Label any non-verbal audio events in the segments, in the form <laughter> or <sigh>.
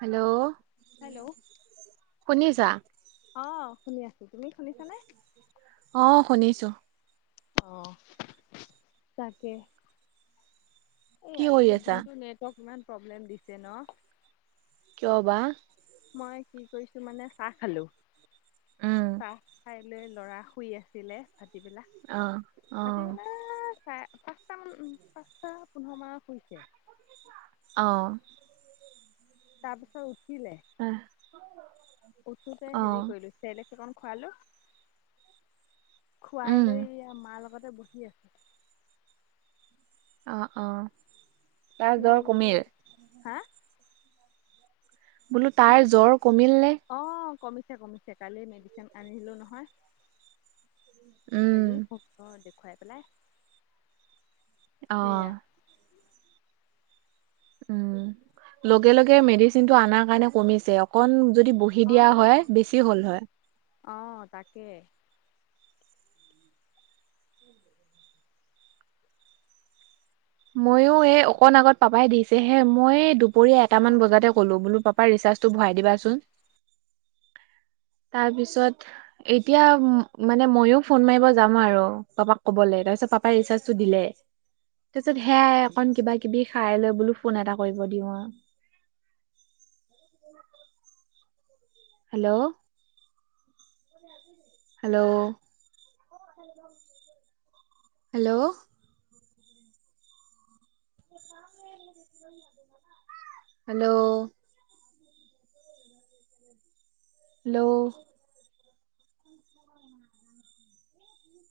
Hello hello শুনিছা? অঁ শুনি আছো, তুমি শুনিছানে? অঁ শুনিছোঁ। অঁ তাকে। এই কি কৰি আজি আছা? দিনটো নেটৱৰ্ক ইমান প্ৰব্লেম দিছে ন? কিয় বা? মই কি কৰিছো মানে চাহ খালো, উম। চাহ খাই লৈ লৰা শুই আছিলে, ভাতিবেলা অ', অ', ভাতিবেলা আ চাৰে - পাঁচটা মান উম পাঁচটা পোন্ধৰ মানত শুইছে। অ। তাৰ পিছত উঠিলে, উঠোতে হেৰি অ', কৰিলো চেৰেলেক্স অকণ খোৱালো, খুৱাই উম, লৈ এয়া মাৰ লগতে বহি আ অ অ। তাৰ জ্বৰ মই বোলো কমিল? হা! বোলো কি তাইৰ কৈছে জ্বৰ কমিলনে? অ কমিছে কমিছে, কালি মেডিচিন আনিলো নহয়। উম। হেৰি ডাক্তৰ দেখুৱাই পেলাই। অ। সেয়া উম, লগে লগে মেডিচিনটো আনা কাৰণে কমিছে অকন যদি বহি হি দিয়া হয়, অ', বেছি হ'ল হয়। অ তাকে। ময়ো এই অকন আগত পাপাই দিছে হে, মই দুপৰীয়া এটামান বজাতে অ', ক'লো বোলো পা পা ৰিচাৰ্জটো ভৰাই দিবাচোন তাৰপিছত এতিয়া মানে ময়ো ফোন মাৰিব যাম আৰু পাপাক ক'বলে তাৰপিছত পাপাই ৰিচাৰ্জটো দিলে। তাৰপিছত সেয়াই অকন কিবা - কিবি খাই লৈ বোলো ফোন এটা কৰিব দিওঁ আৰু। Hello! Hello! Hello! <unintelligible> Hello! Hello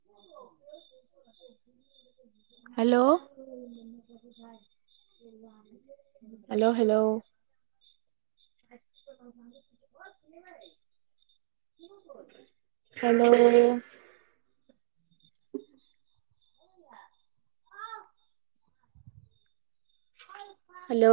অ hello hello! Hello! <unintelligible> Hello! Hello!